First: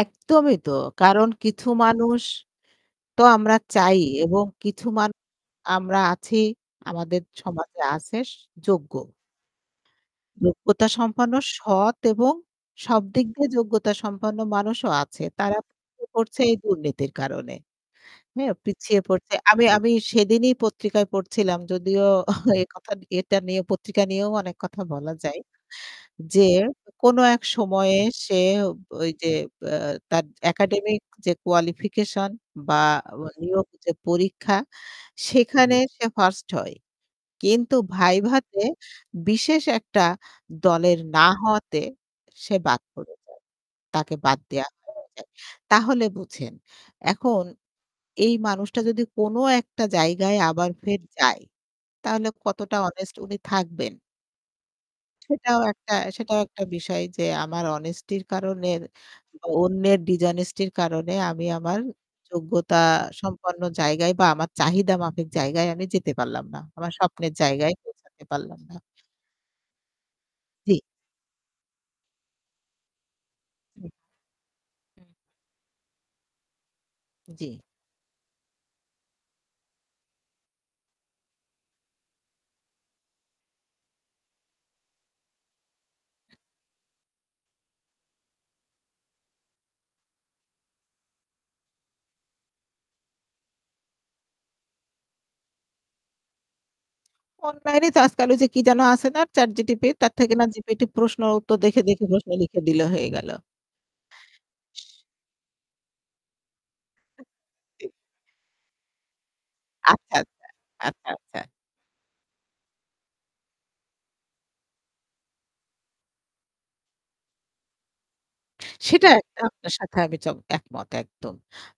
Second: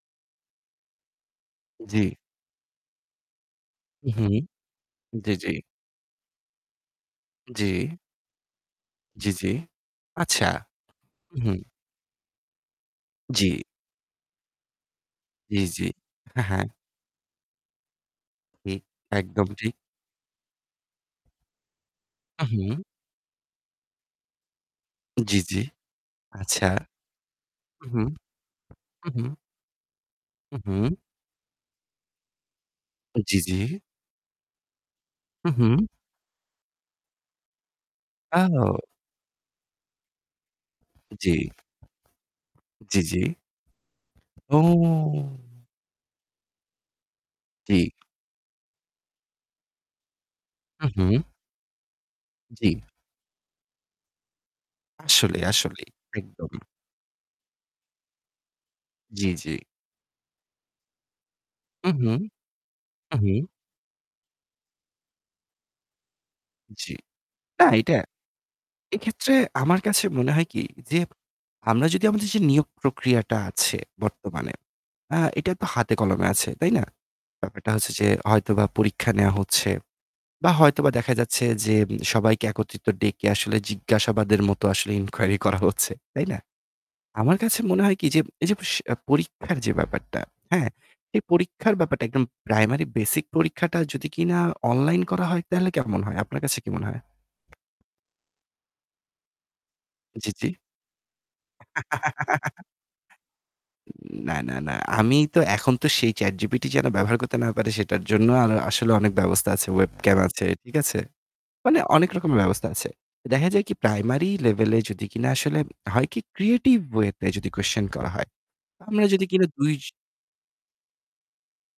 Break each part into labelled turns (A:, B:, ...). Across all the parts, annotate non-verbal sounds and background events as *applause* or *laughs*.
A: একদমই তো, কারণ কিছু
B: জ্বি।
A: মানুষ তো আমরা চাই
B: উ হু।
A: এবং কিছু মান
B: জ্বী, জ্বী।
A: আমরা আছি আমাদের
B: জ্বি।
A: সমাজে আছে যোগ্য।
B: জ্বি, জ্বি, আচ্ছা।
A: যোগ্যতা সম্পন্ন
B: উ হু।
A: সৎ এবং সব দিক দিয়ে
B: জ্বি।
A: যোগ্যতা সম্পন্ন মানুষও আছে। তারা
B: জ্বী, জ্বী।
A: পিছিয়ে পড়ছে
B: হ্যাঁ,
A: এই
B: হ্যাঁ।
A: দুর্নীতির কারণে। হ্যাঁ,
B: ঠিক
A: পিছিয়ে পড়ছে।
B: একদম
A: আমি
B: ঠিক।
A: আমি সেদিনই পত্রিকায় পড়ছিলাম যদিও
B: উ
A: *chuckles* এই
B: হু।
A: কথা নিয়ে এটা নিয়ে পত্রিকা নিয়েও অনেক কথা বলা
B: জ্বি,
A: যায়
B: জ্বি।
A: যে
B: আচ্ছা।
A: কোন এক
B: উ
A: সময়ে
B: হু।
A: সে ব
B: হু,
A: অই
B: হু।
A: যে বা যে তার
B: হু, হু।
A: একাডেমিক যে qualification বা অ
B: জ্বি, জ্বি।
A: নিয়োগ যে পরীক্ষা
B: হু,
A: সেখানে
B: হু।
A: সে 1st হয়। কিন্তু ভাইভাতে
B: য়াও।
A: বিশেষ একটা দলের না
B: জ্বি।
A: হওয়াতে সে বাদ
B: জ্বি,
A: পড়ে
B: জ্বি।
A: যায়। তাকে বাদ
B: ও।
A: দেওয়া হয়ে যায়। তাহলে বুঝেন এখন
B: টি
A: এই মানুষটা যদি কোনো একটা জায়গায় আবার
B: হুঁ,
A: ফের
B: হুঁ।
A: যায় তাহলে কতটা
B: জ্বি।
A: honest উনি থাকবেন?
B: আসলেই,
A: সেটাও
B: আসলেই।
A: একটা, সেটাও
B: একদম।
A: একটা বিষয় যে আমার honesty র কারনের
B: জ্বি,
A: ব
B: জ্বি।
A: অন্যের dishonesty র কারণে আমি আমার
B: উঁ হুঁ।
A: যোগ্যতা
B: উ হুঁ।
A: সম্পন্ন জায়গায় বা আমার চাহিদা মাফিক জায়গায় আমি যেতে পারলাম না। আমার
B: জ্বি,
A: স্বপ্নের
B: না
A: জায়গায়
B: এইটা।
A: পৌঁছাতে পারলাম না।
B: এক্ষেত্রে আমার কাছে মনে হয় কি?
A: জি।
B: যে আমরা যদি আমাদের যে নিয়োগ প্রক্রিয়াটা আছে
A: হুম।
B: বর্তমানে য়া এটা তো হাতে কলমে আছে। তাই না?
A: জ্বী।
B: ব্যাপারটা হচ্ছে যে হয়তোবা পরীক্ষা নেওয়া হচ্ছে বা হয়তোবা দেখা যাচ্ছে যে সবাইকে একত্রিত ডেকে আসলে জিজ্ঞাসাবাদের মতো আসলে inquery করা হচ্ছে। তাই না? আমার কাছে মনে হয় কি? যে এই যে স পরীক্ষার যে ব্যাপারটা, হ্যাঁ? এই পরীক্ষার ব্যাপারটা একদম প্রাইমারি বেসিক পরীক্ষাটা যদি কিনা অনলাইন করা হয়, তাহলে কেমন হয়? আপনার কাছে কি মনে হয়?
A: অনলাইনে তো আজকাল ওই যে কি যেন আছে না? ChatGPT তার
B: জি,
A: থেকে না
B: জি।
A: জিপিটি প্রশ্ন উত্তর দেখে, দেখে প্রশ্ন লিখে
B: *laughs*
A: দিলে। হয়ে গেল।
B: উ না, না, না। আমি তো এখন তো সেই ChatGPT যেন ব্যবহার করতে না পারে
A: জি।
B: সেটার জন্য আর আসলে অনেক ব্যবস্থা আছে।
A: আচ্ছা,
B: Webcam আছে। ঠিক
A: আচ্ছা,
B: আছে?
A: আচ্ছা, আচ্ছা।
B: মানে অনেক রকমের ব্যবস্থা আছে। দেখা যায় কি প্রাইমারি লেভেলে যদি কিনা আসলে হয় কি? Creative way তে যদি কোয়েশশান করা হয়। আমরা
A: সেটা
B: যদি
A: একটা
B: কিনা
A: আপনার
B: দুই
A: সাথে আমি চ একমত একদম।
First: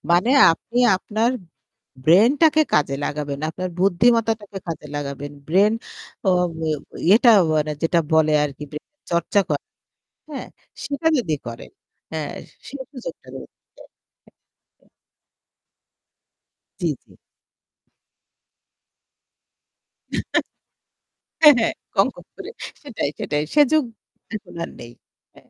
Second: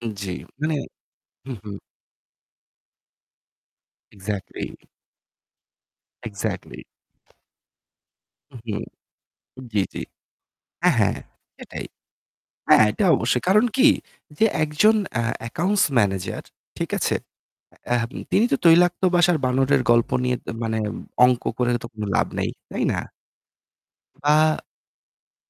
A: মানে
B: জ্বি। মানে
A: আপনি আপনার
B: হু, হু।
A: ব্রেইনটাকে কাজে লাগাবেন, আপনার বুদ্ধিমত্তাটাকে
B: এক্সাক্টলি।
A: কাজে লাগাবেন। ব্রেইন ত বে
B: এক্সাক্টলি।
A: ইয়েটা মানে যেটা বলে
B: উ
A: আরকি
B: হু।
A: ব্রেইন চর্চা করা।
B: জ্বি, জ্বি।
A: হ্যাঁ,
B: হ্যাঁ,
A: সেটা
B: হ্যাঁ।
A: যদি করেন
B: সেটাই।
A: হ্যাঁ, সে
B: হ্যাঁ, এটা
A: সুযোগটা দে
B: অবশ্যই। কারণ কি? যে একজন আ accounts manager,
A: জ্বী,
B: ঠিক
A: জ্বী।
B: আছে? আ এহ তিনি তো তৈলাক্ত বাসার বানরের গল্প নিয়ে মানে অঙ্ক
A: হ্যাঁ,
B: করে
A: হ্যাঁ,
B: তো কোন
A: অঙ্ক
B: লাভ নাই।
A: করে।
B: তাই না?
A: সেটাই, সেটাই। সে যুগ এখন
B: আ
A: আর নেই। হ্যাঁ।